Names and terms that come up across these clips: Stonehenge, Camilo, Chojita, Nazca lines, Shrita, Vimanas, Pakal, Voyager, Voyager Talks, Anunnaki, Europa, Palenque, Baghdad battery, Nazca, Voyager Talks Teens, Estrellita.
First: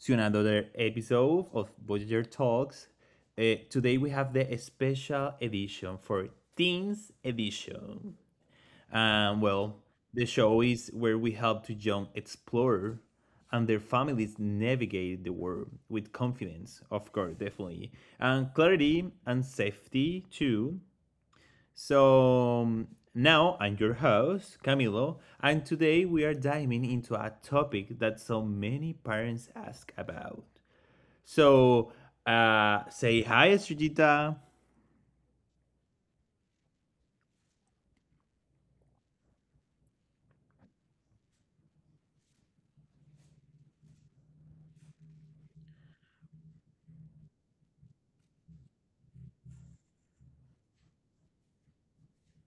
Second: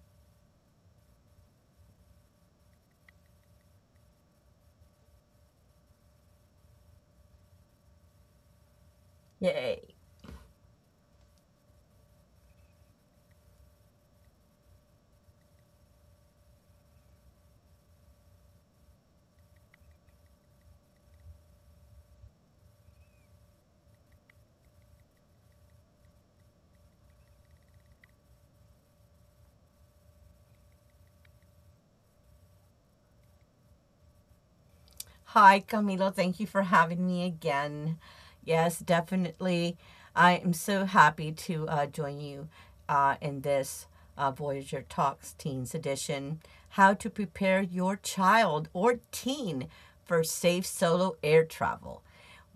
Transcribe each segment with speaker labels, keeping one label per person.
Speaker 1: to another episode of Voyager Talks. Today we have the special edition for Teens Edition. And well,
Speaker 2: Yay.
Speaker 1: the show is where we help to young explorers and their families navigate the world with confidence, of course, definitely, and clarity and safety too. So um, Now I'm your host, Camilo, and today we are diving into a topic that so many parents ask about. So say hi, Estrellita.
Speaker 2: Hi, Camilo. Thank you for having me again. Yes, definitely. I am so happy to join you in this Voyager Talks Teens edition. How to prepare your child or teen for safe solo air travel,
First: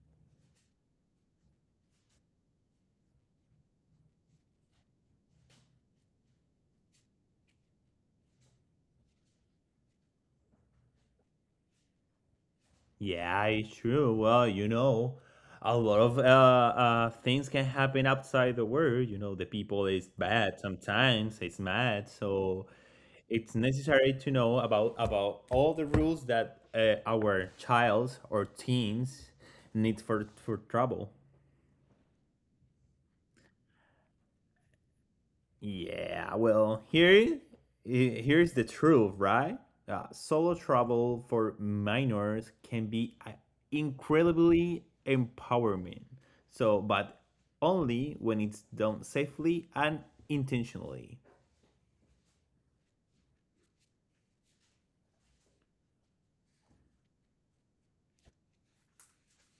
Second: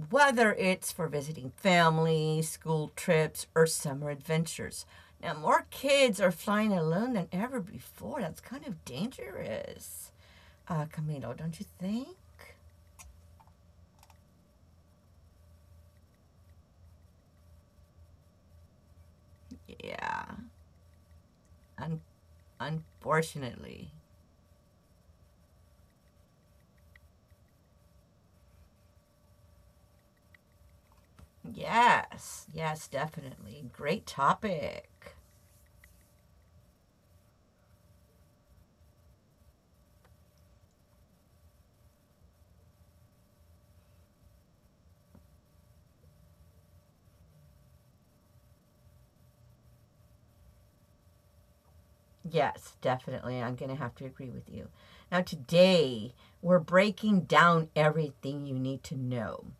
Speaker 2: whether it's for visiting family, school trips, or summer adventures. Now, more kids are flying alone than ever before. That's kind of dangerous. Camilo, don't you think?
Speaker 1: Yeah, it's true. Well, you know, a lot of things can happen outside the world. You know, the people is
Speaker 2: Yeah.
Speaker 1: bad sometimes. It's
Speaker 2: Un-
Speaker 1: mad, so it's
Speaker 2: unfortunately.
Speaker 1: necessary to know about all the rules that our childs or teens need for trouble.
Speaker 2: Yes. Yes, definitely. Great topic.
Speaker 1: Yeah, well, here's the truth, right? Solo travel for minors can be incredibly empowering. So, but only when it's done safely and intentionally.
Speaker 2: Yes, definitely. I'm going to have to agree with you. Now, today, we're breaking down everything you need to know.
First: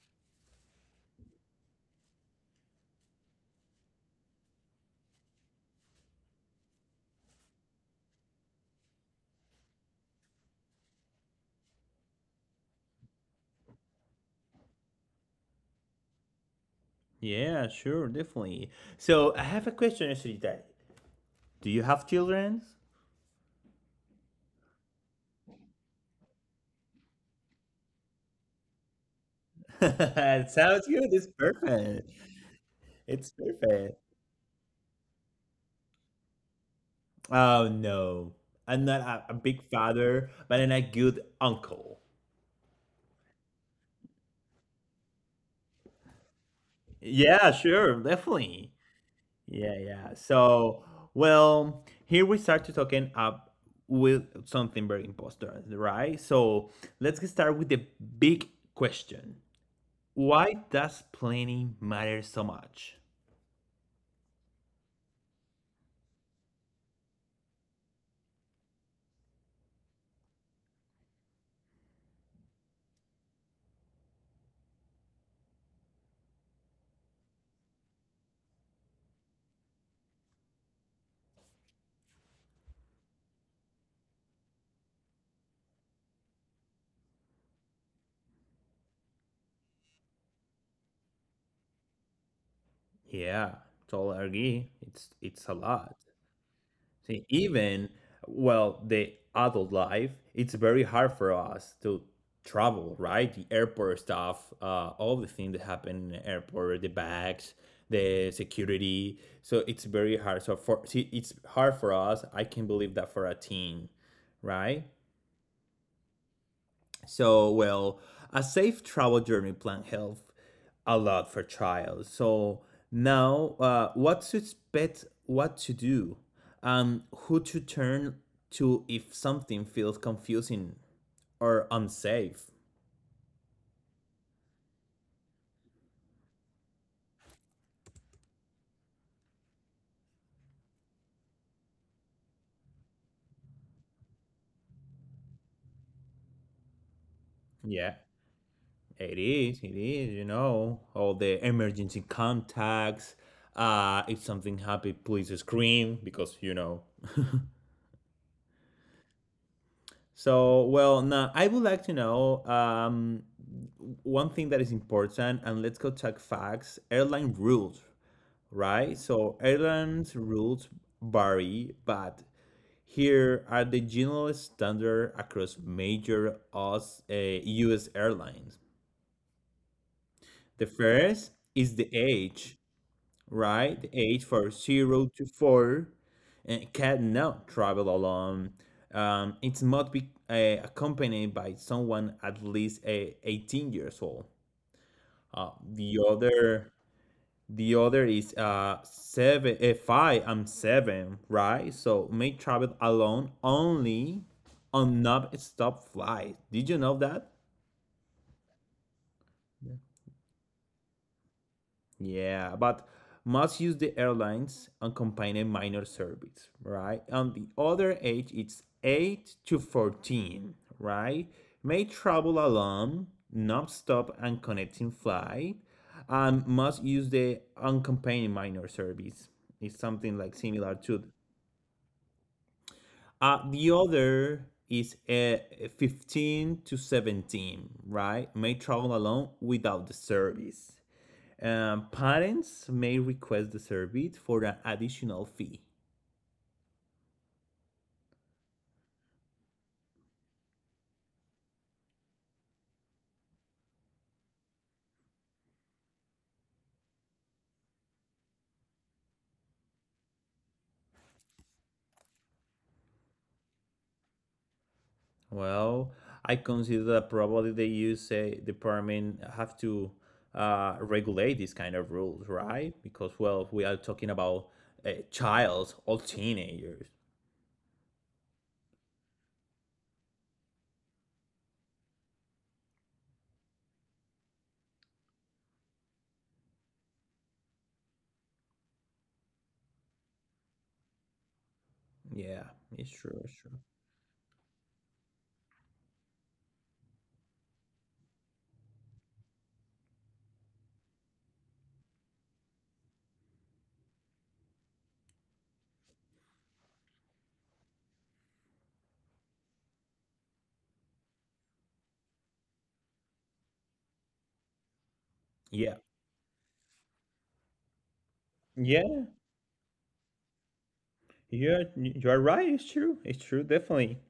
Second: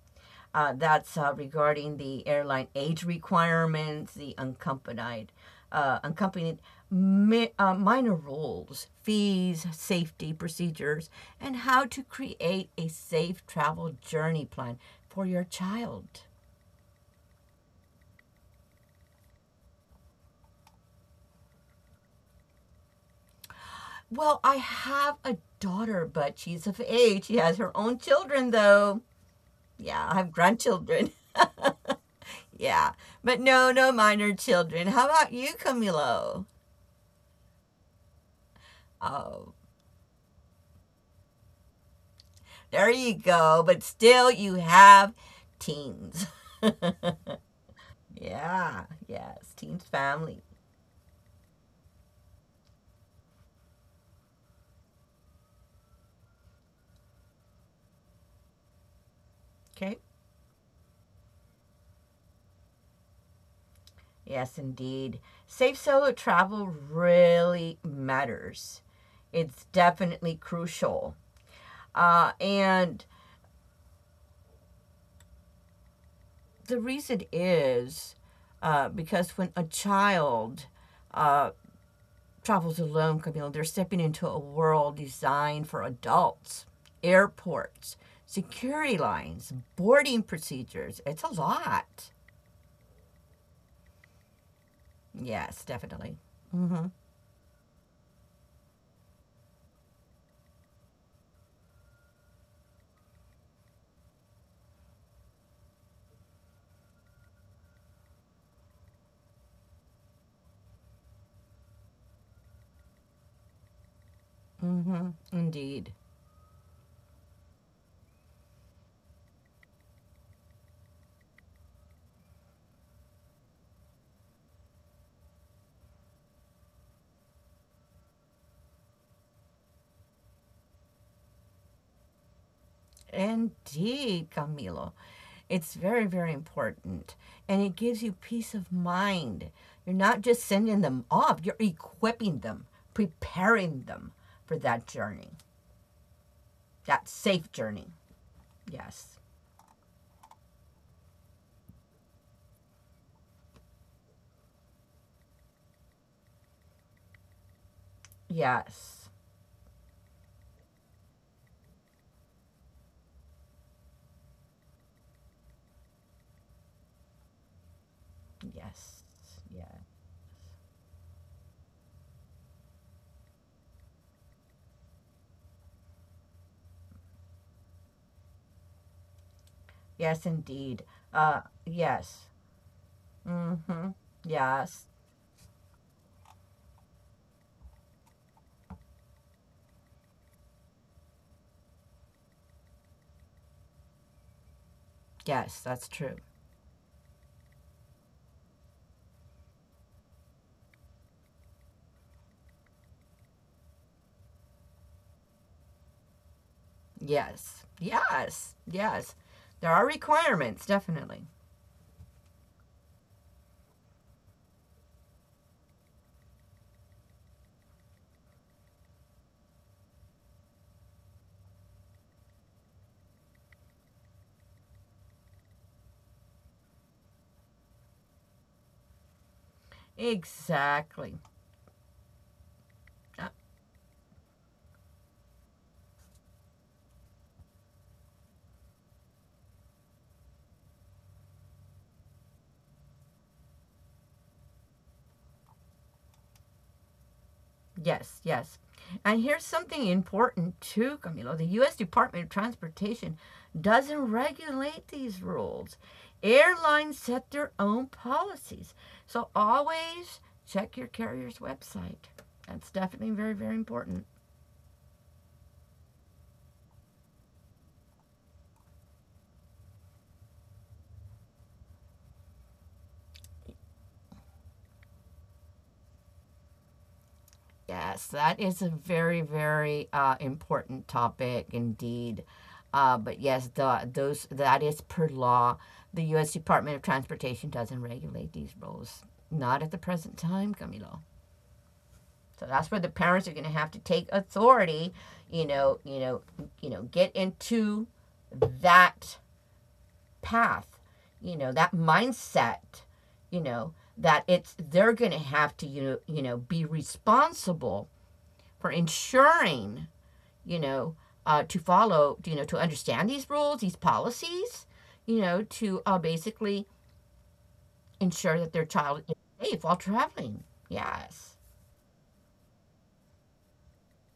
Speaker 2: That's Regarding the airline age requirements, the unaccompanied minor rules, fees, safety procedures, and how to create a safe travel journey plan for your child.
Speaker 1: Yeah, sure, definitely. So, I have a question, Shrita. Do you have children?
Speaker 2: Well, I have a daughter, but she's of age. She has her own children, though. Yeah, I have
Speaker 1: It sounds good.
Speaker 2: grandchildren.
Speaker 1: It's perfect.
Speaker 2: yeah,
Speaker 1: It's
Speaker 2: but no, no
Speaker 1: perfect.
Speaker 2: minor children. How about you, Camilo?
Speaker 1: Oh no, I'm not a
Speaker 2: Oh,
Speaker 1: big father, but I'm a good uncle.
Speaker 2: there you go. But still, you have teens.
Speaker 1: Yeah, sure, definitely.
Speaker 2: yeah, yes,
Speaker 1: Yeah,
Speaker 2: teens
Speaker 1: yeah.
Speaker 2: family.
Speaker 1: So, well, here we start to talking up with something very important, right? So let's get started with the big question.
Speaker 2: Okay.
Speaker 1: Why does planning matter so much?
Speaker 2: Yes, indeed. Safe solo travel really matters. It's definitely crucial. And the reason is because when a child uh, travels alone, Camille. They're stepping into a world designed for adults, airports, security lines, boarding procedures. It's a lot.
Speaker 1: Yeah, totally agree. It's a
Speaker 2: Yes,
Speaker 1: lot.
Speaker 2: definitely. Mm-hmm.
Speaker 1: See, even well, the adult life, it's very hard for us to travel, right? The airport stuff, all the things that happen in the airport, the bags, the security. So it's very hard. So for see, it's hard for us. I can believe that for a teen, right?
Speaker 2: Mm-hmm. Indeed.
Speaker 1: So, well, a safe travel journey plan helps a lot for trials. So now, what to expect, what to do, and who to turn to if something feels confusing or unsafe.
Speaker 2: Indeed, Camilo. It's very, very important. And it gives you peace of mind. You're not just sending them off, you're equipping them, preparing them for that journey, that safe journey.
Speaker 1: Yeah,
Speaker 2: Yes.
Speaker 1: it is. It is. You know, all the emergency contacts. If something happens, please scream because you know.
Speaker 2: Yes.
Speaker 1: So, well, now I would like to know one thing that is important, and let's go check facts. Airline rules,
Speaker 2: Yes.
Speaker 1: right? So,
Speaker 2: Yeah.
Speaker 1: airlines rules vary, but here are the general standard across major US airlines.
Speaker 2: Yes,
Speaker 1: The
Speaker 2: indeed.
Speaker 1: first is the
Speaker 2: Yes.
Speaker 1: age, right?
Speaker 2: Mm-hmm.
Speaker 1: The age for
Speaker 2: Yes.
Speaker 1: 0 to 4, and cannot travel alone. It must be accompanied by someone at least 18 years old. Uh,
Speaker 2: Yes, that's
Speaker 1: the
Speaker 2: true.
Speaker 1: other, the other is five and seven, right? So may travel alone only on non-stop flight. Did you know that?
Speaker 2: Yes. Yes. Yes. There are requirements, definitely.
Speaker 1: Yeah, but must use the airlines unaccompanied minor service, right? On the other age, it's 8 to 14, right? May travel alone, non-stop and connecting flight, and must use the unaccompanied minor service. It's something like similar to
Speaker 2: Exactly.
Speaker 1: the other is 15 to 17, right? May travel alone without the service. Parents may request the service for an additional fee.
Speaker 2: Yes, yes. And here's something important too, Camilo. The U.S. Department of Transportation doesn't regulate these rules. Airlines set their own policies. So always check your carrier's website. That's definitely very, very important.
Speaker 1: Well, I consider that probably the USA department have to regulate these kind of rules, right? Because, well, we are talking about childs or teenagers.
Speaker 2: Yes, that is a very, very important topic indeed. But yes, the, those that is per law. The U.S. Department of Transportation doesn't regulate these rules. Not at the present time, Camilo. So
Speaker 1: Yeah,
Speaker 2: that's where the
Speaker 1: it's true,
Speaker 2: parents are
Speaker 1: it's
Speaker 2: going to
Speaker 1: true.
Speaker 2: have to take authority, you know, you know, get into that path, that mindset, that it's they're going to have to be responsible for ensuring, you know, to follow, to understand these rules, these policies,
Speaker 1: Yeah.
Speaker 2: to basically ensure that their child
Speaker 1: Yeah,
Speaker 2: is safe while traveling. Yes.
Speaker 1: yeah, you're right. It's true. It's true, definitely.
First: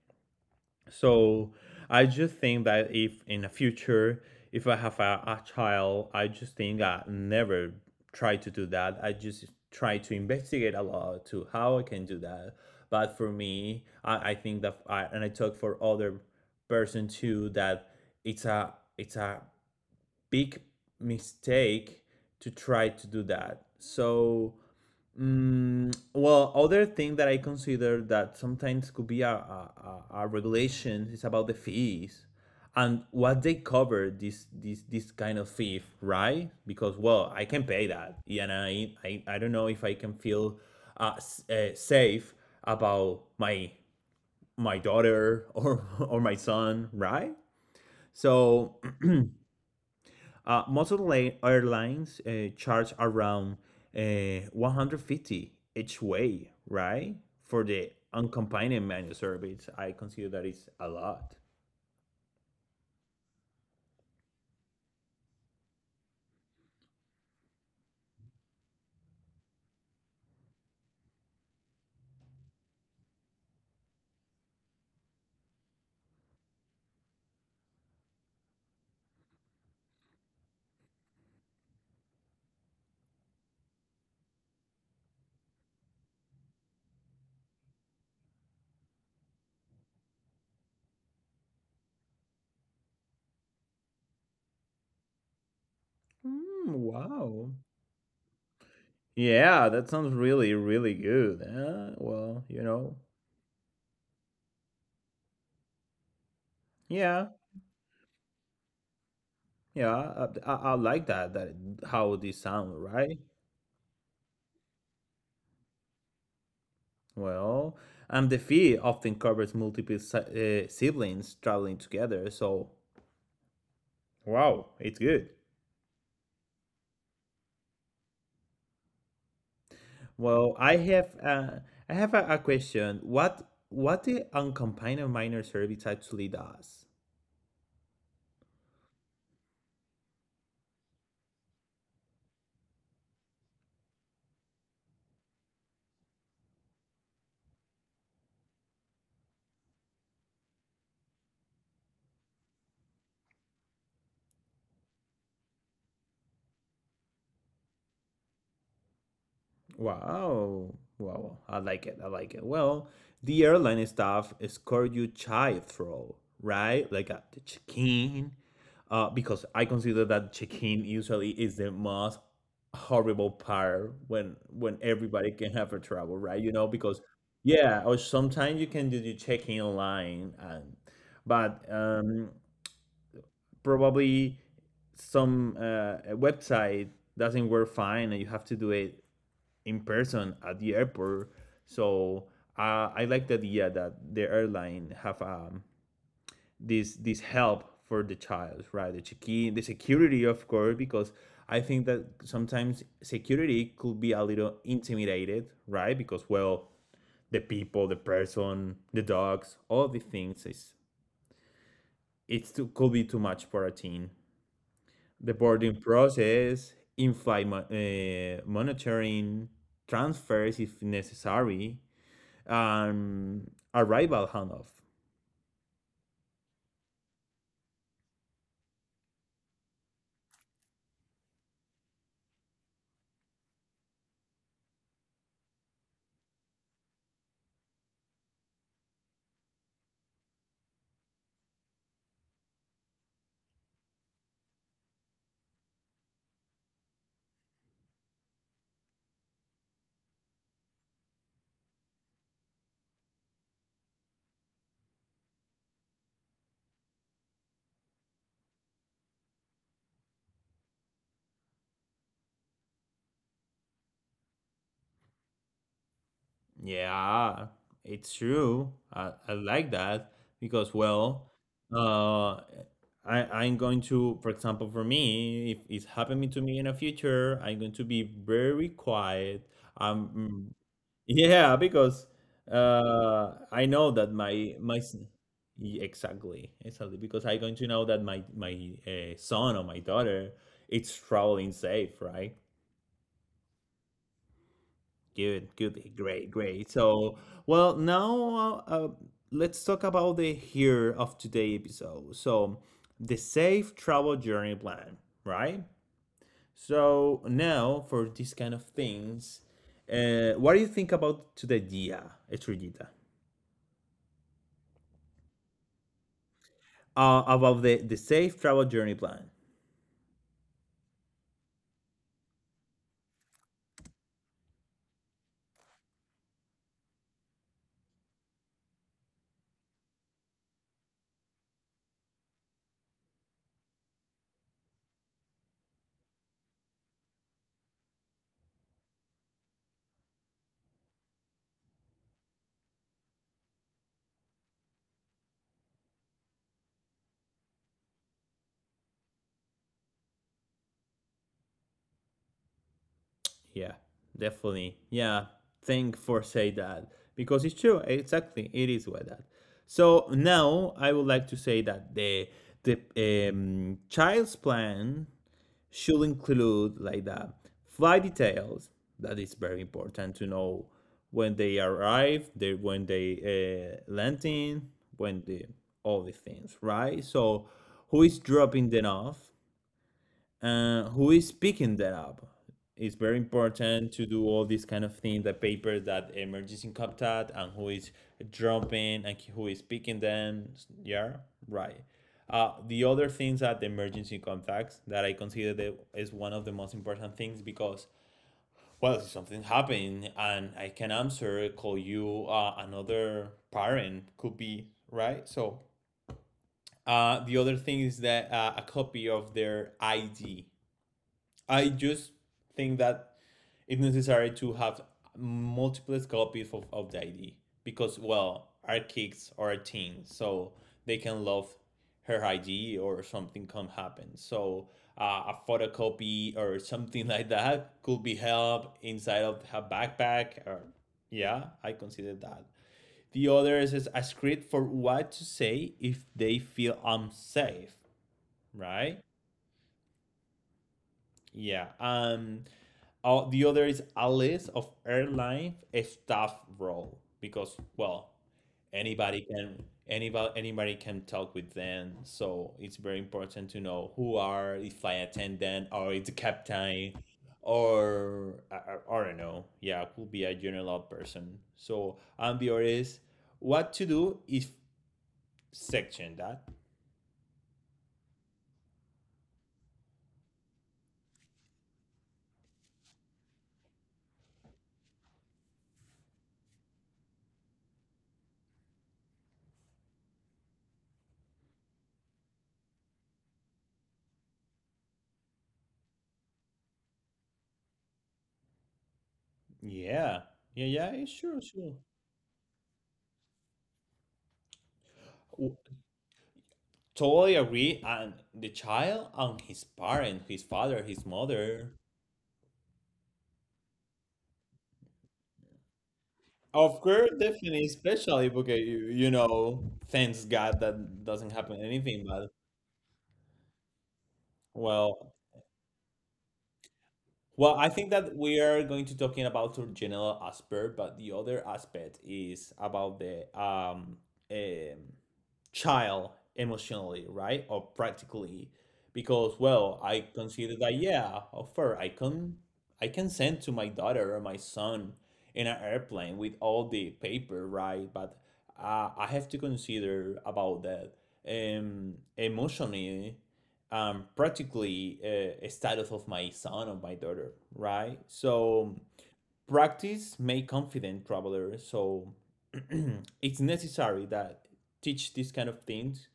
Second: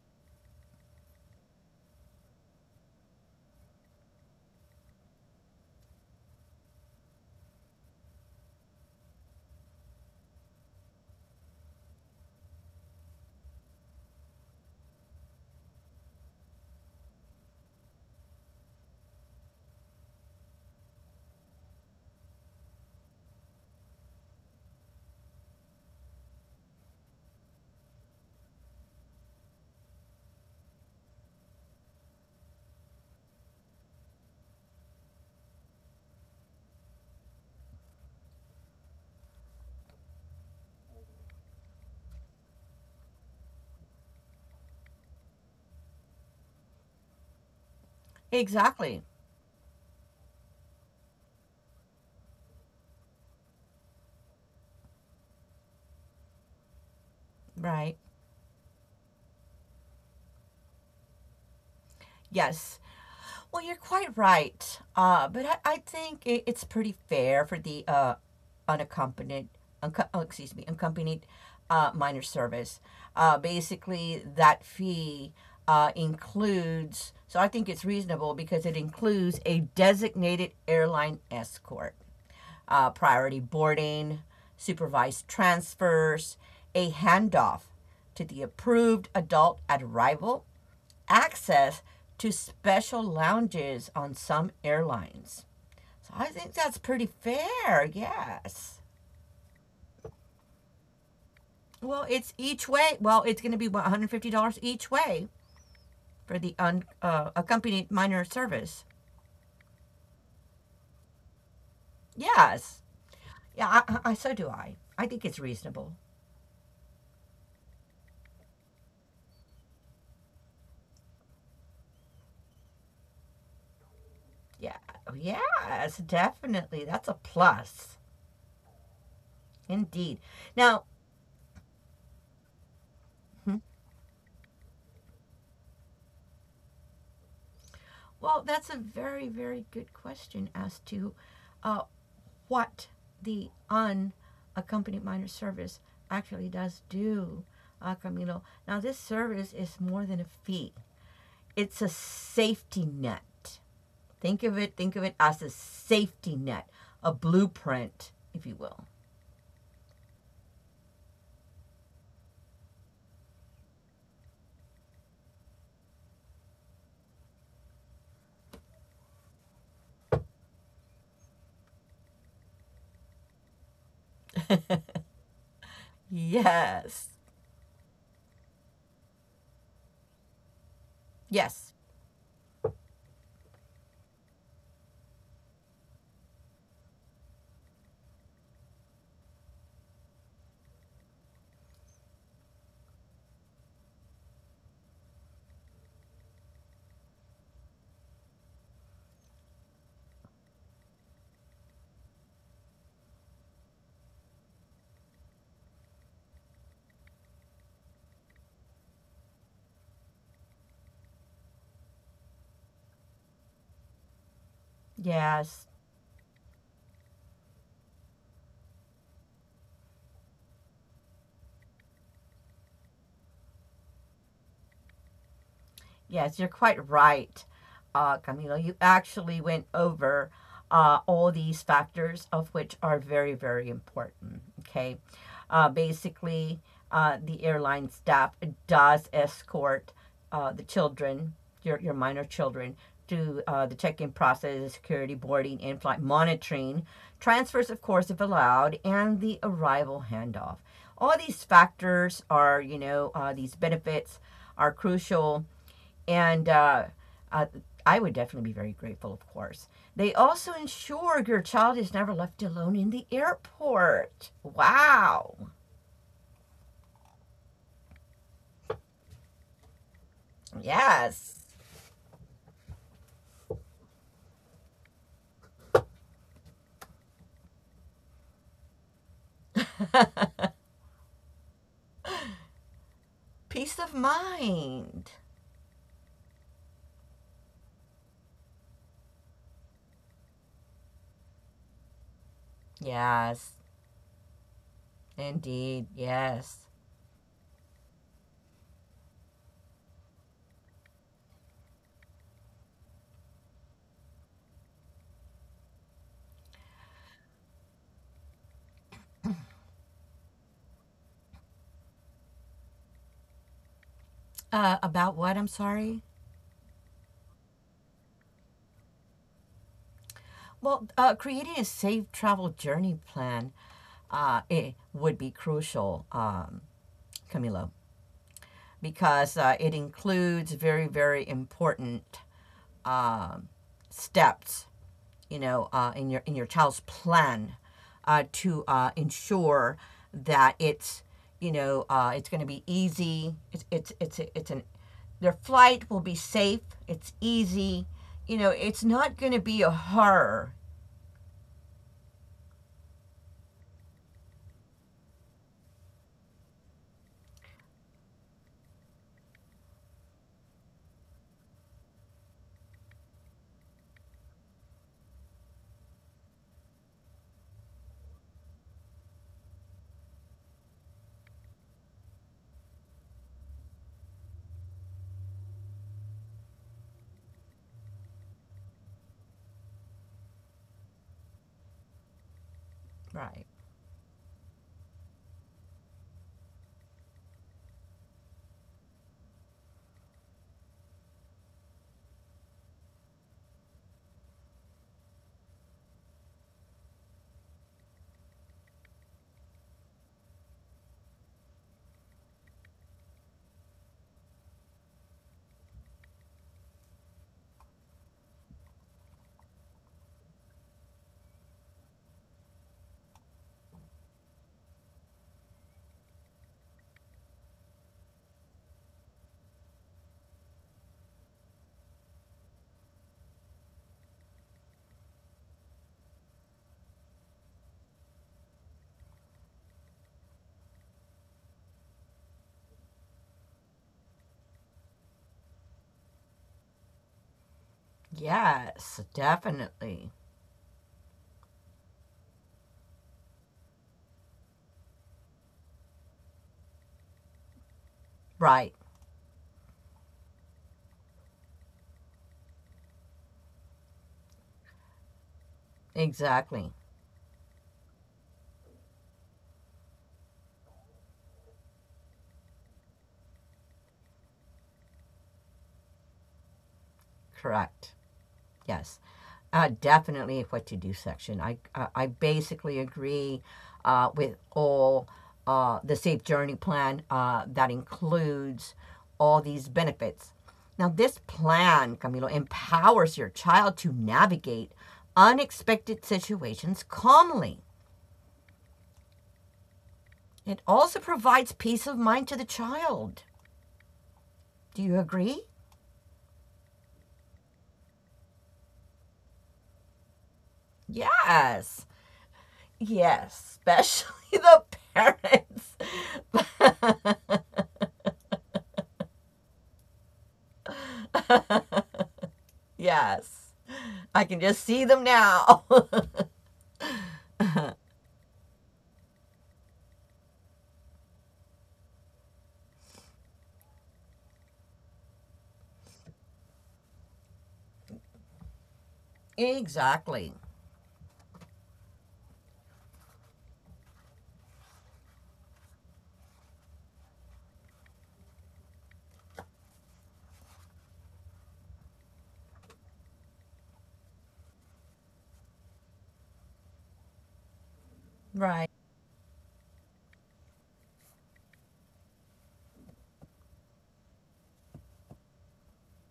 Speaker 1: So I just think that if in the future, if I have a child, I just think I never try to do that. I just try to investigate a lot to how I can do that. But for me, I think that I, and I talk for other person too, that it's a big mistake to try to do that. So mm, well, other thing that I consider that sometimes could be a regulation is about the fees and what they cover this kind of fee, right? Because well, I can pay that, and I don't know if I can feel safe about my daughter or or my son, right? So
Speaker 2: Exactly.
Speaker 1: Most of the airlines charge around 150 each way, right? For the
Speaker 2: Right.
Speaker 1: unaccompanied menu service, I consider that it's a lot.
Speaker 2: Yes. Well, you're quite right. But I think it's pretty fair for the unaccompanied, excuse me, unaccompanied minor service. Basically, that fee includes, so I think it's reasonable because it includes a designated airline escort, priority boarding, supervised transfers, a handoff to the approved adult at arrival access to special lounges on some airlines. So I think
Speaker 1: Mm,
Speaker 2: that's pretty
Speaker 1: wow.
Speaker 2: fair. Yes.
Speaker 1: Yeah, that sounds really, really good.
Speaker 2: Well, it's
Speaker 1: Well, you
Speaker 2: each
Speaker 1: know,
Speaker 2: way. Well, it's going to be $150 each way for the
Speaker 1: yeah,
Speaker 2: unaccompanied minor service.
Speaker 1: yeah, I like that. That how this sound,
Speaker 2: Yes.
Speaker 1: right?
Speaker 2: Yeah, so do I. I think it's reasonable.
Speaker 1: Well, and the fee often covers multiple siblings traveling together, so wow,
Speaker 2: Yeah.
Speaker 1: it's
Speaker 2: Oh,
Speaker 1: good.
Speaker 2: yes, definitely. That's a plus. Indeed.
Speaker 1: Well,
Speaker 2: Now,
Speaker 1: I have a question. What
Speaker 2: hmm,
Speaker 1: what the uncompanion minor service actually does?
Speaker 2: well, that's a very, very good question as to uh, what the unaccompanied minor service actually does do, Camilo. Now, this service is more than a fee, it's a safety net. Think of it as a safety net, a blueprint, if you will.
Speaker 1: Wow, wow, I like it. I like it. Well, the airline staff escort you child through, right? Like at the check-in, because I consider that check-in usually is the most horrible part when everybody can have a trouble, right? You know, because
Speaker 2: Yes.
Speaker 1: yeah, or sometimes you can do the check-in line and but
Speaker 2: Yes.
Speaker 1: probably some website doesn't work fine and you have to do it in person at the airport, so I like the idea that the airline have this help for the child, right? The check-in, the security, of course, because I think that sometimes security could be a little intimidated, right? Because well, the people, the person, the dogs, all the things is it's too, could be too much for a teen, the
Speaker 2: Yes.
Speaker 1: boarding process, in-flight monitoring, transfers if necessary, um, arrival handoff.
Speaker 2: Yes, you're quite right, Camilo. You actually went over all these factors, of which are very, very important. Okay. Uh, basically, the airline staff does escort the children, your minor children, to the check in process, security boarding, in flight monitoring, transfers, of course, if allowed, and the arrival handoff. All these factors are, you know, these benefits are crucial and uh, I would definitely be very grateful, of course. They also ensure your child is never left alone in the airport. Wow.
Speaker 1: Yeah, it's true. I like that because, well,
Speaker 2: Yes.
Speaker 1: uh, I'm going to, for example, for me, if it's happening to me in the future, I'm going to be very quiet. I'm yeah, because I
Speaker 2: Peace of
Speaker 1: know that my
Speaker 2: mind.
Speaker 1: y- exactly, because I'm going to know that my son or my daughter it's traveling safe, right?
Speaker 2: Yes,
Speaker 1: Good,
Speaker 2: indeed.
Speaker 1: good, great,
Speaker 2: Yes.
Speaker 1: great. So, well, now let's talk about the here of today episode. So, the safe travel journey plan, right? So now for these kind of things, what do you think about to the idea, Estrellita?
Speaker 2: About what? I'm sorry.
Speaker 1: About the safe travel journey plan.
Speaker 2: Well, creating a safe travel journey plan it would be crucial, Camilo, because it includes very, very important um steps, you know, in your child's plan to ensure that it's you know it's going to be easy. It's an Their flight will be safe. It's easy. You know, it's not going to be a horror.
Speaker 1: Yeah. Definitely. Yeah. Thank for say that because it's true. Exactly. It is like that. So now I would like to say that the child's plan should include like that flight details. That is very important to know when they arrive, they when they landing, when the all these things, right? So who is dropping them off, who is picking that up, it's very
Speaker 2: Right.
Speaker 1: important to do all these kind of things, the papers that emerges in CapTat, and who is dropping and who is picking them, yeah, right. The other things that the emergency contacts that I consider that is one of the most important things, because well, if something happened and I can answer call you, another parent could be, right? So the other thing is that a copy of their ID. I just think that it's necessary to have multiple copies of the ID, because, well, our kids are a teen, so they can love her ID or something can happen. So a photocopy or something like that could be held inside of her backpack. Or yeah, I consider that. The other is a script for what to say if they feel unsafe, right?
Speaker 2: Yes, definitely.
Speaker 1: Yeah. Oh, the other is a list of airline staff role, because well,
Speaker 2: Right.
Speaker 1: anybody can talk with them, so it's very important to know who are the flight attendant or it's the
Speaker 2: Exactly.
Speaker 1: captain or I don't know. Yeah, could be a general person. So and the other is what to do if section that.
Speaker 2: Correct. Yes, definitely a what to do section. I basically agree with all the Safe Journey plan that includes all these benefits. Now, this plan, Camilo, empowers your child to navigate unexpected situations calmly.
Speaker 1: Yeah. Yeah.
Speaker 2: It
Speaker 1: Yeah.
Speaker 2: also
Speaker 1: yeah, Sure.
Speaker 2: provides
Speaker 1: Sure.
Speaker 2: peace of mind to the child. Do you agree?
Speaker 1: Totally agree. And the child and his parent, his father, his mother.
Speaker 2: Yes. Yes, especially the
Speaker 1: Of course,
Speaker 2: parents.
Speaker 1: definitely, especially because you know, thanks God that doesn't happen anything. But
Speaker 2: yes. I can just see them
Speaker 1: well,
Speaker 2: now.
Speaker 1: well, I think that we are going to talking about the general aspect, but the other aspect is about the um child emotionally, right? Or practically, because well, I
Speaker 2: exactly.
Speaker 1: consider that yeah, of course, I can send to my daughter or my son in an airplane with all the paper, right? But I have to consider about that emotionally practically a status of my son or my daughter, right?
Speaker 2: Right.
Speaker 1: So practice make confident traveler. So it's necessary that teach these kind of things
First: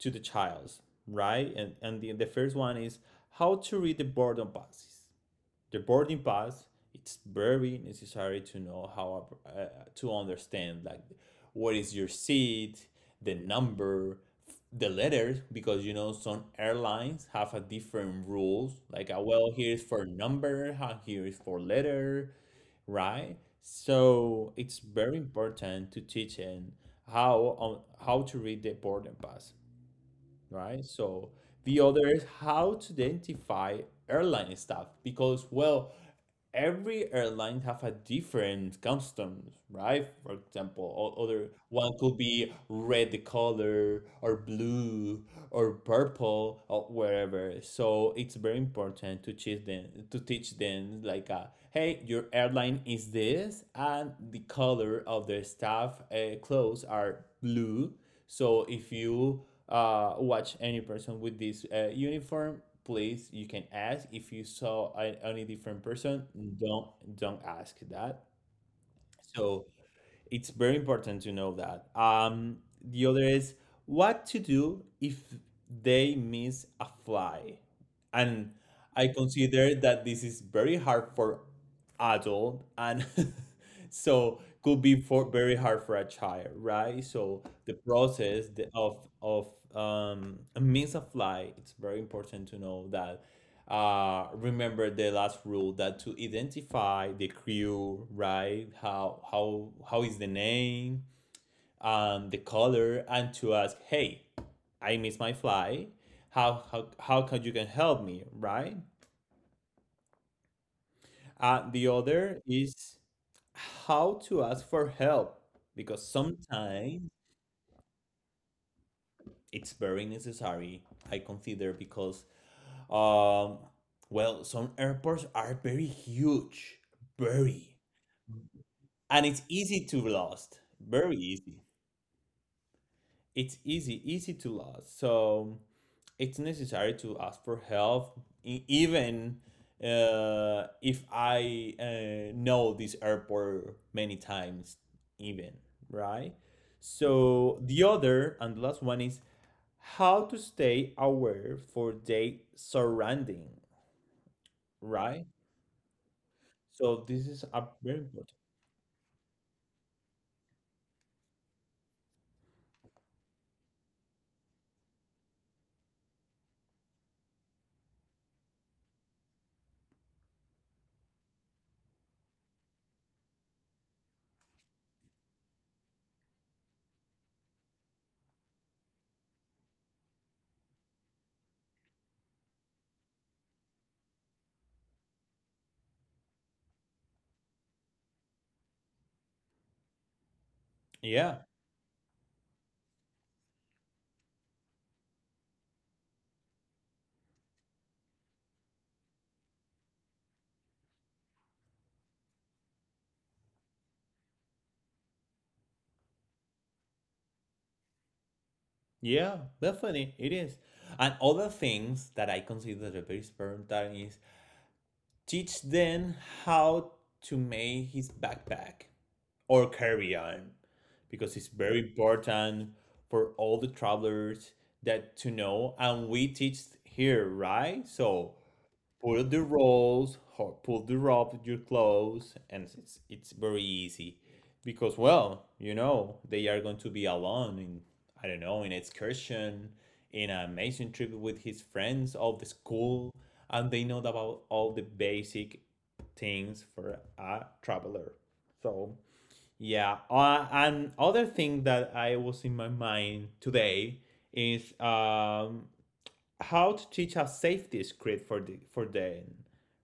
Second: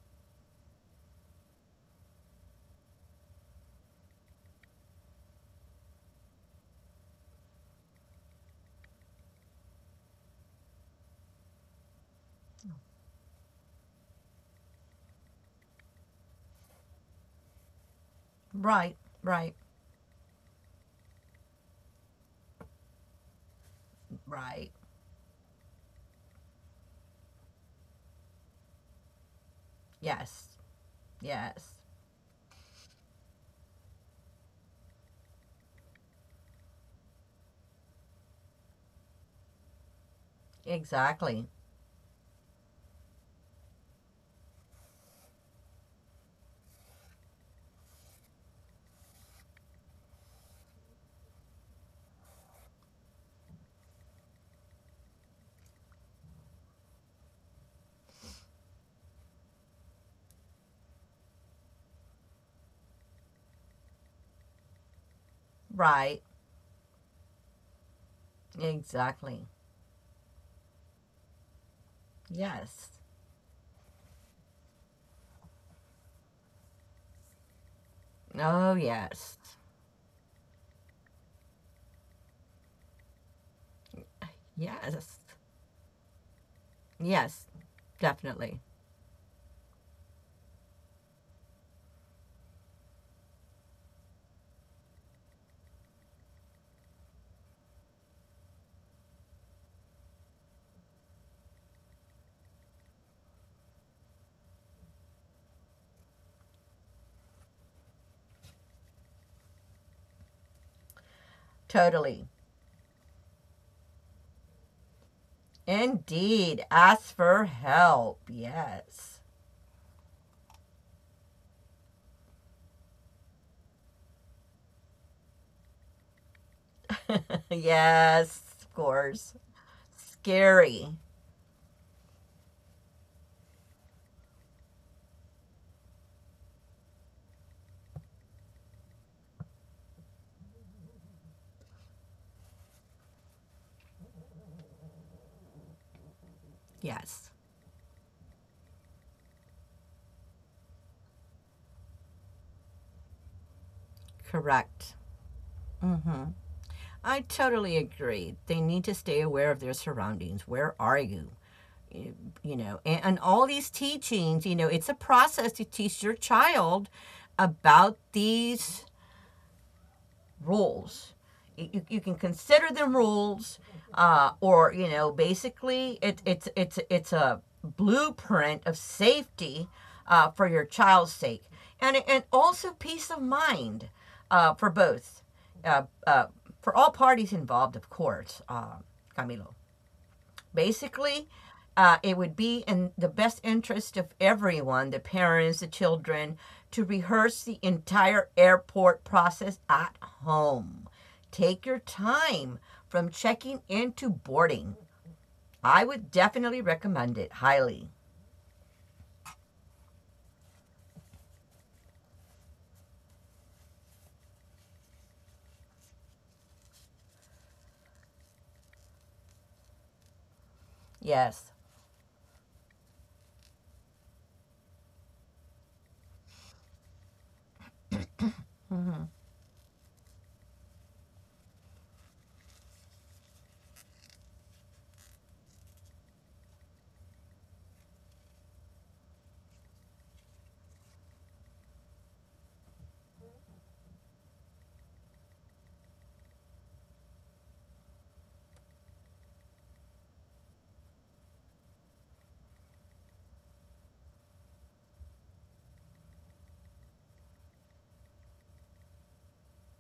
Speaker 1: to the child, right? And the first one is how to read the boredom passes. The boarding pass, it's very necessary to know how to understand like what is your seat, the number, the letters, because you know some airlines have a different rules
Speaker 2: Right.
Speaker 1: like well
Speaker 2: Right.
Speaker 1: here is for number and here is for letter, right? So
Speaker 2: Right.
Speaker 1: it's very important to teach and how on how to read the boarding pass,
Speaker 2: Yes.
Speaker 1: right? So
Speaker 2: Yes.
Speaker 1: the other is how to identify airline staff because, well, every airline have a different customs, right? For example, other
Speaker 2: Exactly.
Speaker 1: one could be red the color or blue or purple or wherever. So it's very important to teach them like hey, your airline is this and the color of their staff clothes are blue, so if you watch any person with this uniform, please you can ask. If you saw any different person,
Speaker 2: Right.
Speaker 1: don't don't ask that.
Speaker 2: Exactly.
Speaker 1: So it's very important to know that.
Speaker 2: Yes.
Speaker 1: The other is what to do if they miss a fly, and
Speaker 2: Oh,
Speaker 1: I
Speaker 2: yes.
Speaker 1: consider that this is very hard for adult and so could be
Speaker 2: Yes.
Speaker 1: for very hard for a child, right?
Speaker 2: Yes.
Speaker 1: So the process
Speaker 2: Definitely.
Speaker 1: of a means of life, it's very important to know that. Remember the last rule that to identify the crew, right? How is the name? The caller and to ask, hey, I missed my flight. How can you can help me, right? The
Speaker 2: Totally.
Speaker 1: other is how to ask for help, because
Speaker 2: Indeed.
Speaker 1: sometimes
Speaker 2: Ask for help. Yes.
Speaker 1: it's very necessary, I consider, because um, well, some airports are very huge, very,
Speaker 2: yes. Of
Speaker 1: and
Speaker 2: course.
Speaker 1: it's easy to be lost,
Speaker 2: Scary.
Speaker 1: very easy. It's easy to lose, so it's necessary to ask for help, e- even if I know this airport many times, even, right.
Speaker 2: Yes.
Speaker 1: So the other and the last one is how to stay aware for their surrounding,
Speaker 2: Correct.
Speaker 1: right.
Speaker 2: Mm hmm.
Speaker 1: So
Speaker 2: I
Speaker 1: this is a
Speaker 2: totally
Speaker 1: very important.
Speaker 2: agree. They need to stay aware of their surroundings. Where are you? You know, and all these teachings, you know, it's a process to teach your child about these rules. Can consider them rules, or you know, basically, it, it's a blueprint of safety for your child's sake, and also peace of mind for both, uh, uh, for all parties involved, of course, Camilo.
Speaker 1: Yeah,
Speaker 2: Basically, it would be in the best interest of everyone, the parents, the children, to rehearse the entire airport process at home. Take your time from checking into boarding. I would definitely recommend it highly.
Speaker 1: yeah, definitely it is. And other things that I consider the very important is teach then how to make his backpack or carry on, because it's
Speaker 2: Yes.
Speaker 1: very important for all the travelers that to know and we teach here, right? So pull the rolls or pull the rope with your clothes, and it's very easy because, well, you know they are going to be alone in, I don't know, in an excursion, in an amazing trip with his friends of the school, and they know about all the basic things for a traveler. So yeah. And other thing that I was in my mind today is how to teach a safety script for the for them,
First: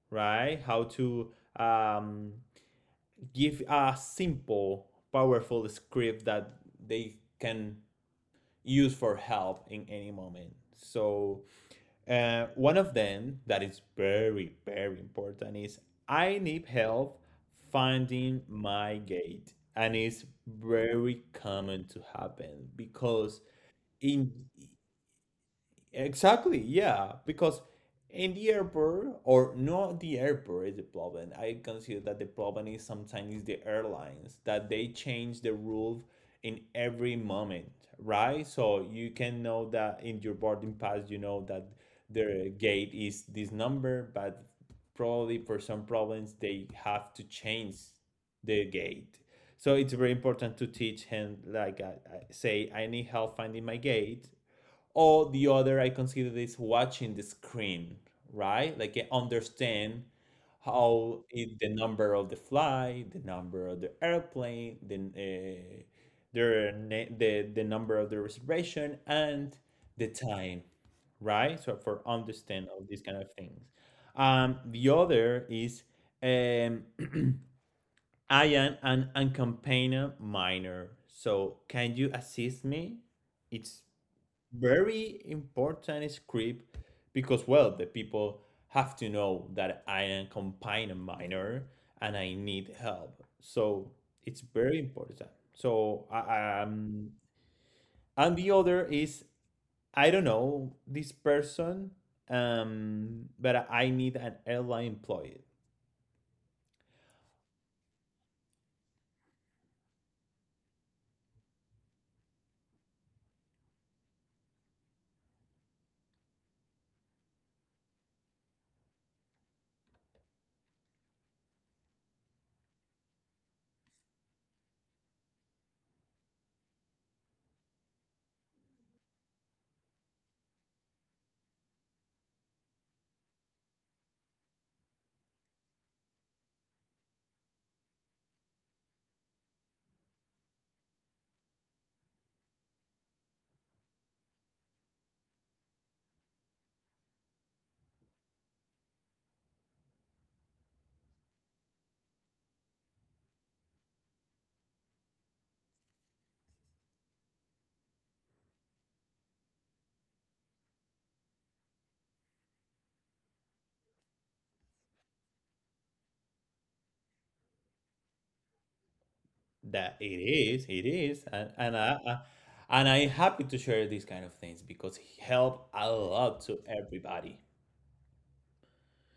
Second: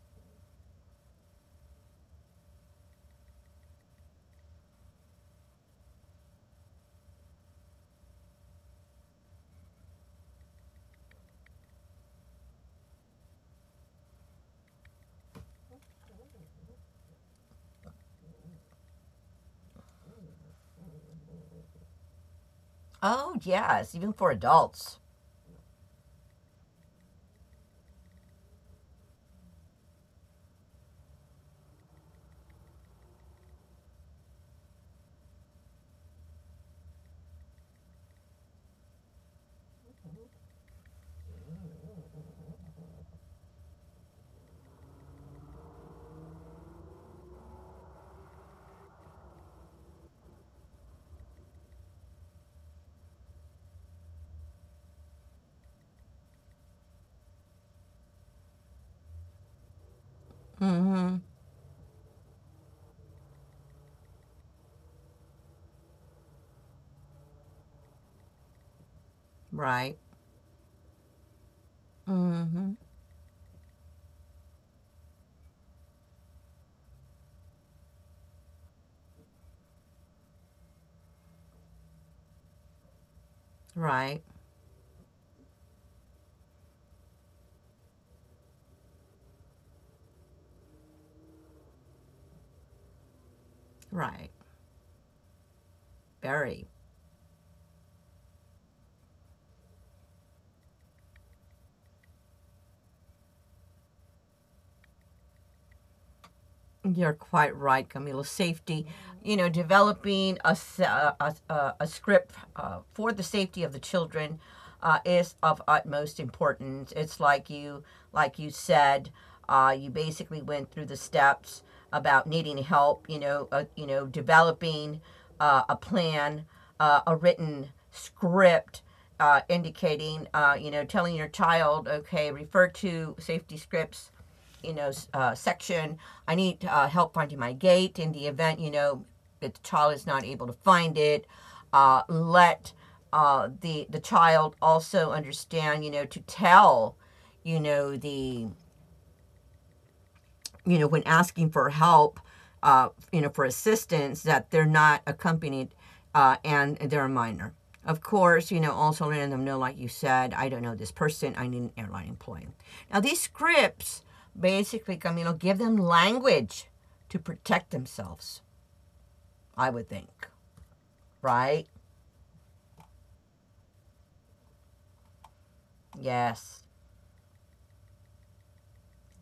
Speaker 1: right? How to um, give a simple, powerful script that they can use for help in any moment. So one of them that is very important is, I need help finding my gate, and it's very common to happen
Speaker 2: Oh,
Speaker 1: because
Speaker 2: yes, even for
Speaker 1: in,
Speaker 2: adults.
Speaker 1: exactly, yeah, because in the airport or not the airport is the problem. I consider that the problem is sometimes is the airlines that they change the rule in every moment, right? So you can know that in your boarding pass, you know that their gate is this number, but probably for some problems they have to change the gate. So it's very important to teach him like say I need help finding my gate. Or the other I consider is watching the screen, right, like I understand
Speaker 2: Mm-hmm.
Speaker 1: how it, the number of the flight, the number of the airplane, the their na- the number of the reservation and
Speaker 2: Right.
Speaker 1: the time, right, so for understand
Speaker 2: Mm-hmm.
Speaker 1: all these kind of things. The other is um I am an uncampaigner minor, so can you assist me. It's
Speaker 2: Right.
Speaker 1: very important script because, well, the people have to know that I am combined a minor and I need help, so
Speaker 2: Right.
Speaker 1: it's very important. So I,
Speaker 2: Very.
Speaker 1: um And the other is, I don't know this person, but I need an airline employee.
Speaker 2: You're quite right, Camila. Safety, you know, developing a script for the safety of the children is of utmost importance. It's like you said, you basically went through the steps about needing help. You know, developing a plan, a written script indicating, you know, telling your child, okay, refer to safety scripts you know, section. I need help finding my gate in the event, you know, that the child is not able to find it. Let the child also understand, you know, to tell, you know, the you know, when asking for help, you know, for assistance, that they're not accompanied and they're a minor. Of course, you know, also letting them know, like you said, I don't know this person, I need an airline employee. Now, these scripts basically, Camilo, give them language to protect themselves, I would
Speaker 1: That it
Speaker 2: think,
Speaker 1: is, it is, and,
Speaker 2: right?
Speaker 1: and I and I'm happy to share these kind of things because he helped a lot
Speaker 2: Yes,
Speaker 1: to everybody.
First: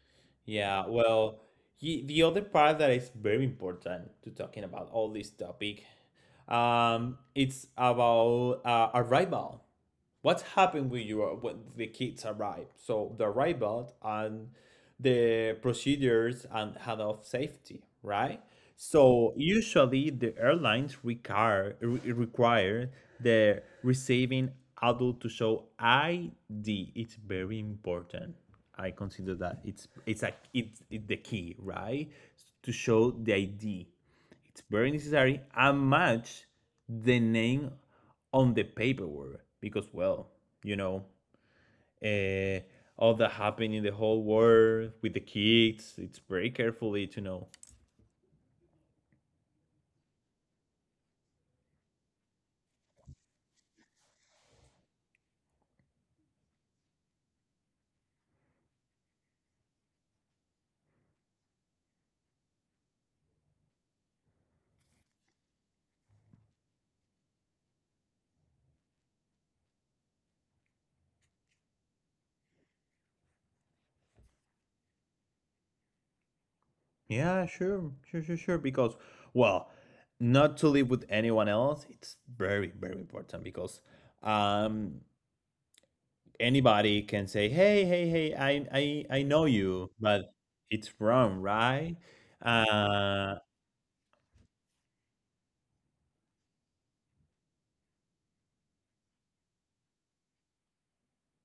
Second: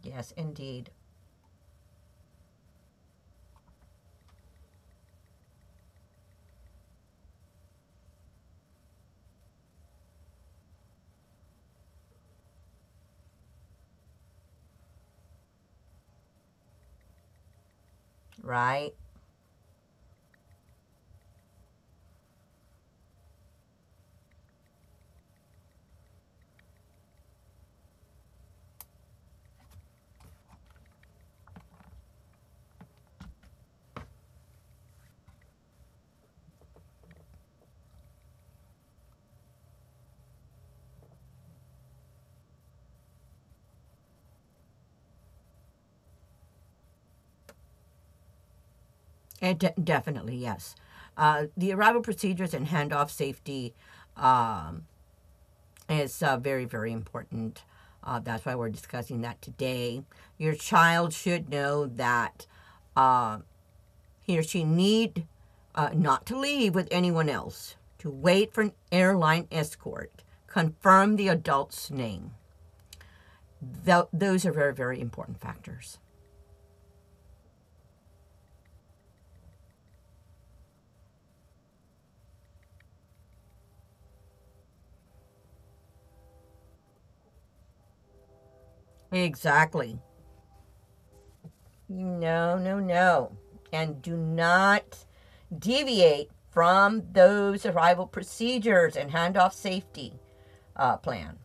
Speaker 2: yes,
Speaker 1: Yeah,
Speaker 2: indeed,
Speaker 1: well, he, the other part that is very important to talking about all this topic, it's about arrival. What's happened with you when the kids arrive, so the arrival and the procedures and head of safety, right?
Speaker 2: right?
Speaker 1: So usually the airlines require the receiving adult to show ID. It's very important. I consider that it's the key, right, to show the ID. It's very necessary, and match the name on the paperwork because, well, you know, uh, all that happened in the whole world with the kids, it's very carefully to know.
Speaker 2: And definitely, yes. The arrival procedures and handoff safety um, is very, very important. That's why we're discussing that today. Your child should know that uh, he or she need not to leave with anyone else, to wait for an airline escort, confirm the adult's name. Those are very, very important factors.
Speaker 1: Yeah, sure, because, well, not to live with anyone else, it's very important because um anybody can say hey, hey, hey, I know you,
Speaker 2: Exactly.
Speaker 1: but it's wrong, right.
Speaker 2: No, no,
Speaker 1: Uh,
Speaker 2: no. And do not deviate from those arrival procedures and handoff safety plan.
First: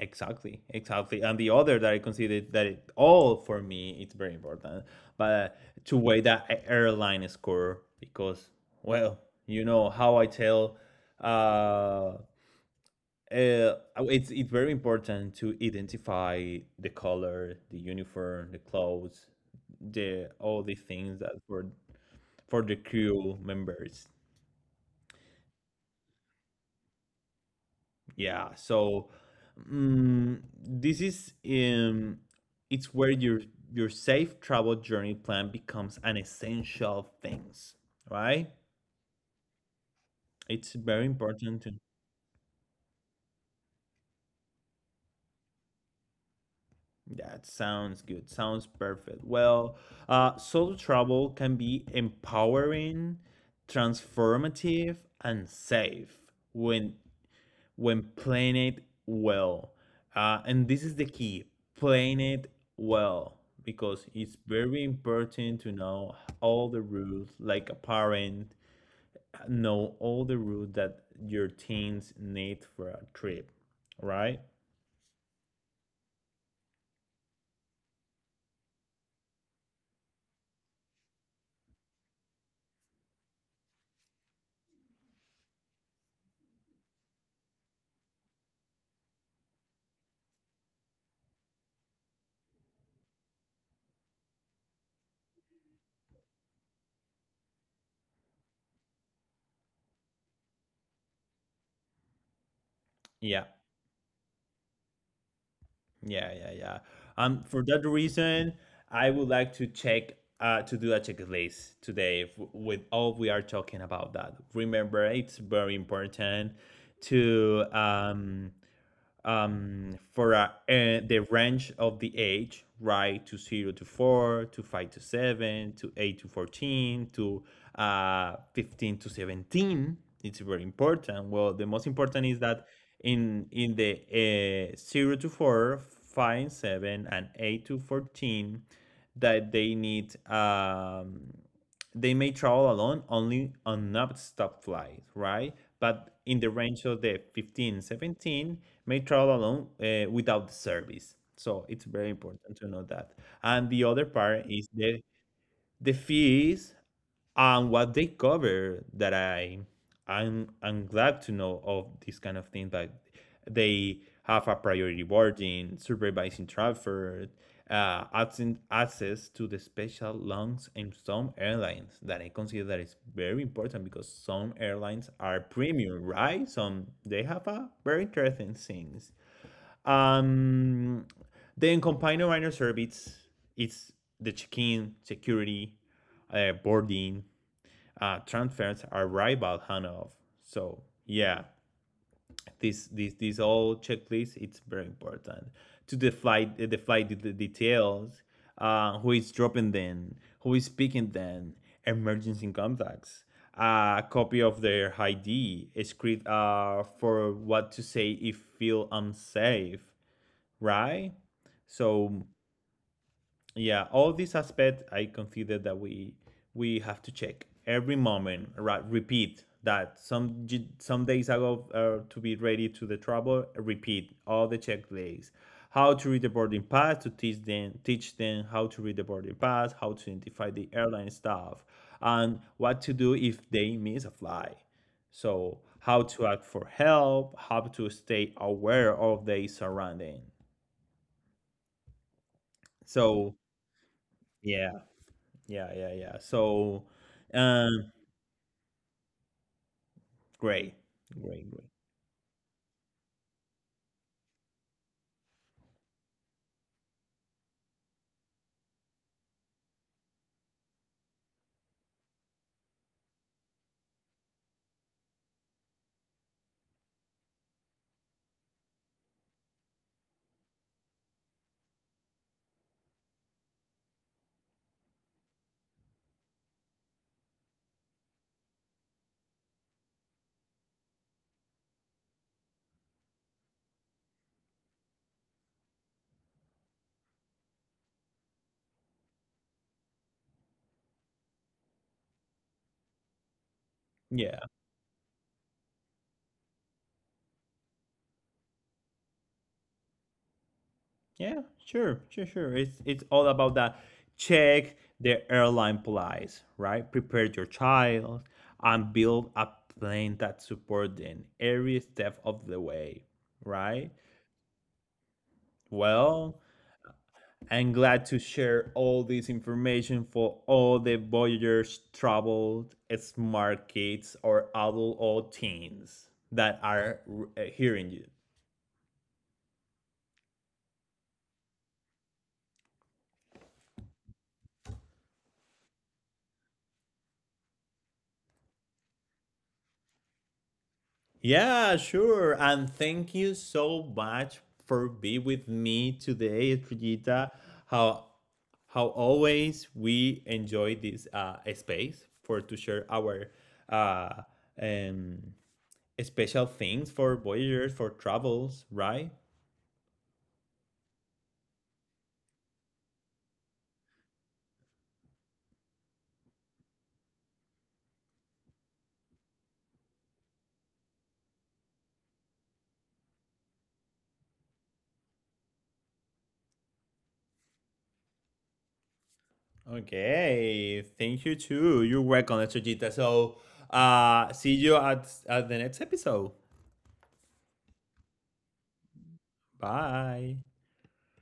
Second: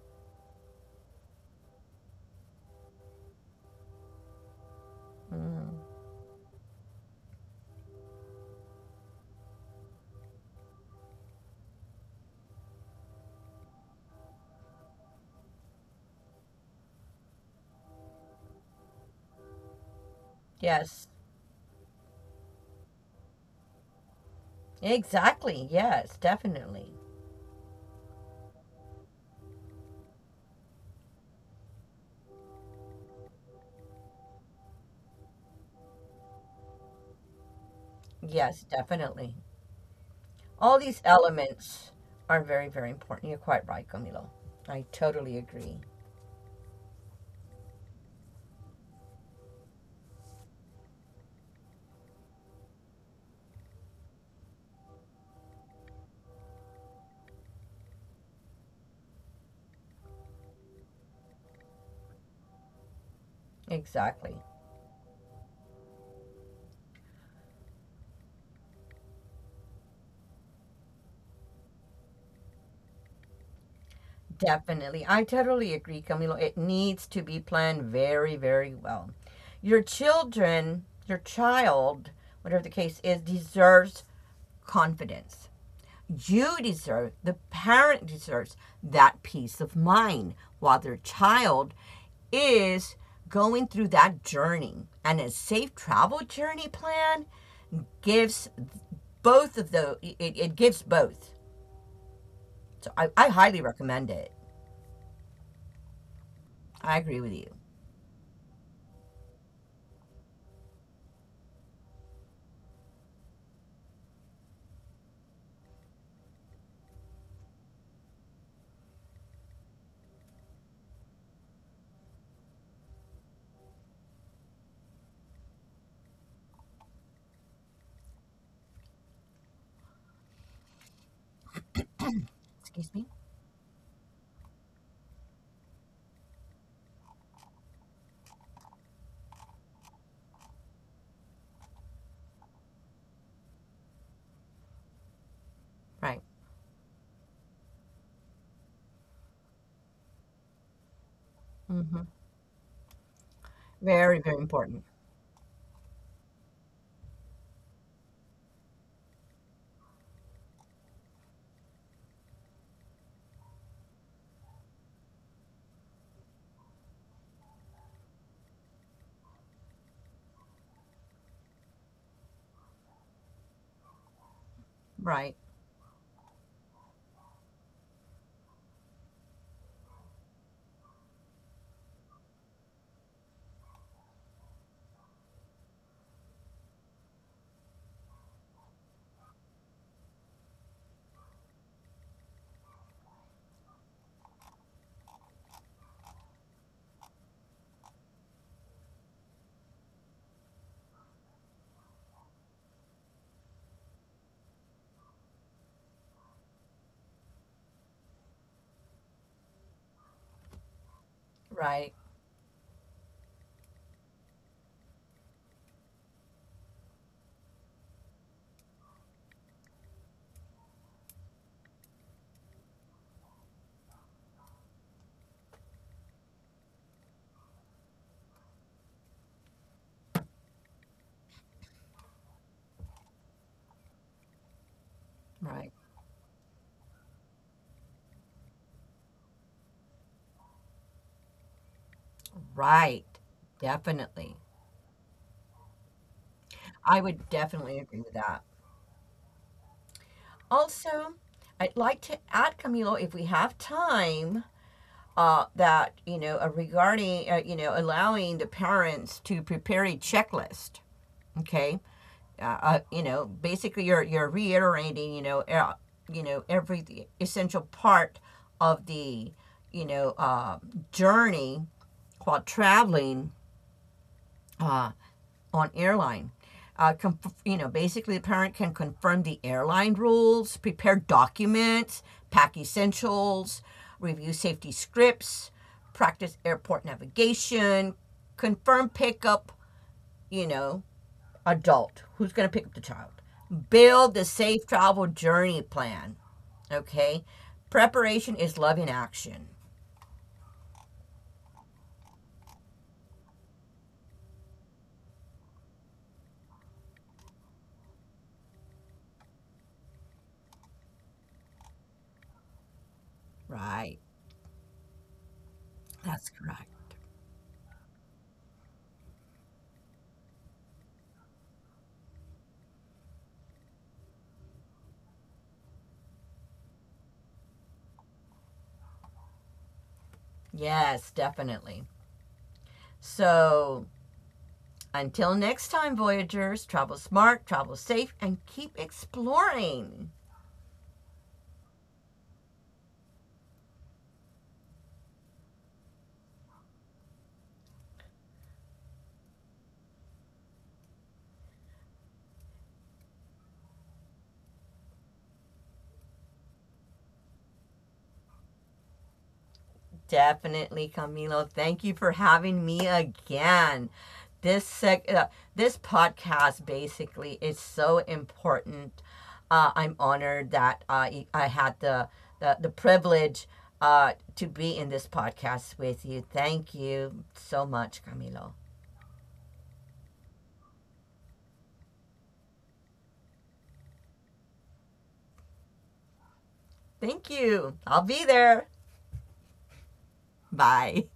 Speaker 1: exactly, exactly. And the other that I considered that it, all for me, it's very important, but to weigh that a- airline score because, well, you know how I tell, uh, uh, it's very important to identify the color, the uniform, the clothes, the all the
Speaker 2: Yes,
Speaker 1: things that for the crew members.
Speaker 2: exactly. Yes, definitely.
Speaker 1: Yeah, so this is it's where your safe travel journey plan becomes an essential things, right?
Speaker 2: Yes, definitely.
Speaker 1: It's
Speaker 2: All
Speaker 1: very
Speaker 2: these
Speaker 1: important to,
Speaker 2: elements are very, very important. You're quite right, Camilo. I totally agree.
Speaker 1: that sounds good, sounds perfect. Well, solo travel can be empowering, transformative, and safe when when playing it well. And this is the key, playing it well, because it's
Speaker 2: Exactly.
Speaker 1: very important to know all the rules, like a parent, know all the rules that your teens need for a trip, right?
Speaker 2: Definitely. I totally agree, Camilo. It needs to be planned very, very well. Your child, whatever the case is, deserves confidence. You deserve, the parent deserves that peace of mind while their child is going through that journey. And a safe travel journey plan gives both of the it, it gives both. So I
Speaker 1: Yeah,
Speaker 2: highly recommend it.
Speaker 1: yeah.
Speaker 2: I agree with you.
Speaker 1: For that reason, I would like to check to do a checklist today, f- with all we are talking about that. Remember, it's very important to for the range of the age, right? To zero to four, to five to seven, to eight to 14, to 15 to 17. It's very important. Well, the most important is that
Speaker 2: Excuse me?
Speaker 1: in the zero to four, five, seven, and eight to 14, that they need they may travel alone only on nonstop flights, right? But
Speaker 2: Right.
Speaker 1: in the range of the 15, 17, may travel alone without the service. So
Speaker 2: Mm
Speaker 1: it's
Speaker 2: hmm.
Speaker 1: very important to know that. And the other
Speaker 2: Very, very
Speaker 1: part is
Speaker 2: important.
Speaker 1: the fees and what they cover, that I'm glad to know of this kind of thing, that they have a priority boarding, supervising transfer, absent access to the special lounge in some airlines that I consider that is very important because some airlines
Speaker 2: Right.
Speaker 1: are premium, right? Some they have a very interesting things. Um, then combine a minor service. It's the check-in, security, boarding, transfers, arrival, handoff. So yeah, this all checklist. It's very important to the flight details. Who is dropping them? Who is picking them? Emergency contacts. A copy of their ID, script for what to say if feel unsafe, right?
Speaker 2: Right.
Speaker 1: So yeah, all these aspects I consider that we have to check every moment. Right, repeat that some days ago to be ready to the trouble. Repeat all the checklists. How to read the boarding pass, to teach them how to read the boarding pass, how to identify the airline staff, and what to do if they miss a flight. So
Speaker 2: Right.
Speaker 1: how to act for help, how to stay aware of their surrounding.
Speaker 2: Right.
Speaker 1: So
Speaker 2: Definitely.
Speaker 1: yeah, yeah. So,
Speaker 2: I would definitely
Speaker 1: um,
Speaker 2: agree with that.
Speaker 1: great,
Speaker 2: Also,
Speaker 1: great.
Speaker 2: I'd like to add, Camilo, if we have time, that you know regarding you know allowing the parents to prepare a checklist okay you know basically you're reiterating you know every essential part of the you know uh, journey while traveling on airline. You know, basically, the parent can confirm the airline rules, prepare documents, pack essentials, review safety scripts, practice airport navigation, confirm pickup, you know, adult, who's going to pick up the child, build the
Speaker 1: Yeah,
Speaker 2: safe travel journey plan. Okay. Preparation is love in action.
Speaker 1: yeah, sure, sure. It's all about that. Check the airline plies, right? Prepare your child and build a plan that support them every step of the way, right?
Speaker 2: Right. That's
Speaker 1: Well,
Speaker 2: correct.
Speaker 1: I'm glad to share all this information for all the Voyagers traveled, smart kids or adult or teens that are hearing you.
Speaker 2: Yes, definitely. So until next time, Voyagers, travel smart, travel safe, and keep exploring.
Speaker 1: Yeah, sure. And thank you so much for being with me today, Estrellita. How how always we enjoy this space for to share our uh, um, special things for voyagers for travels, right?
Speaker 2: Definitely, Camilo. Thank you for having me again. This sec- uh, this podcast basically is so important. I'm honored that I had the privilege to be in this podcast with you. Thank you so much, Camilo.
Speaker 1: Okay, thank you too. You're welcome, Chojita. So, see you at the next episode.
Speaker 2: Thank you. I'll be there.
Speaker 1: Bye.
Speaker 2: Bye.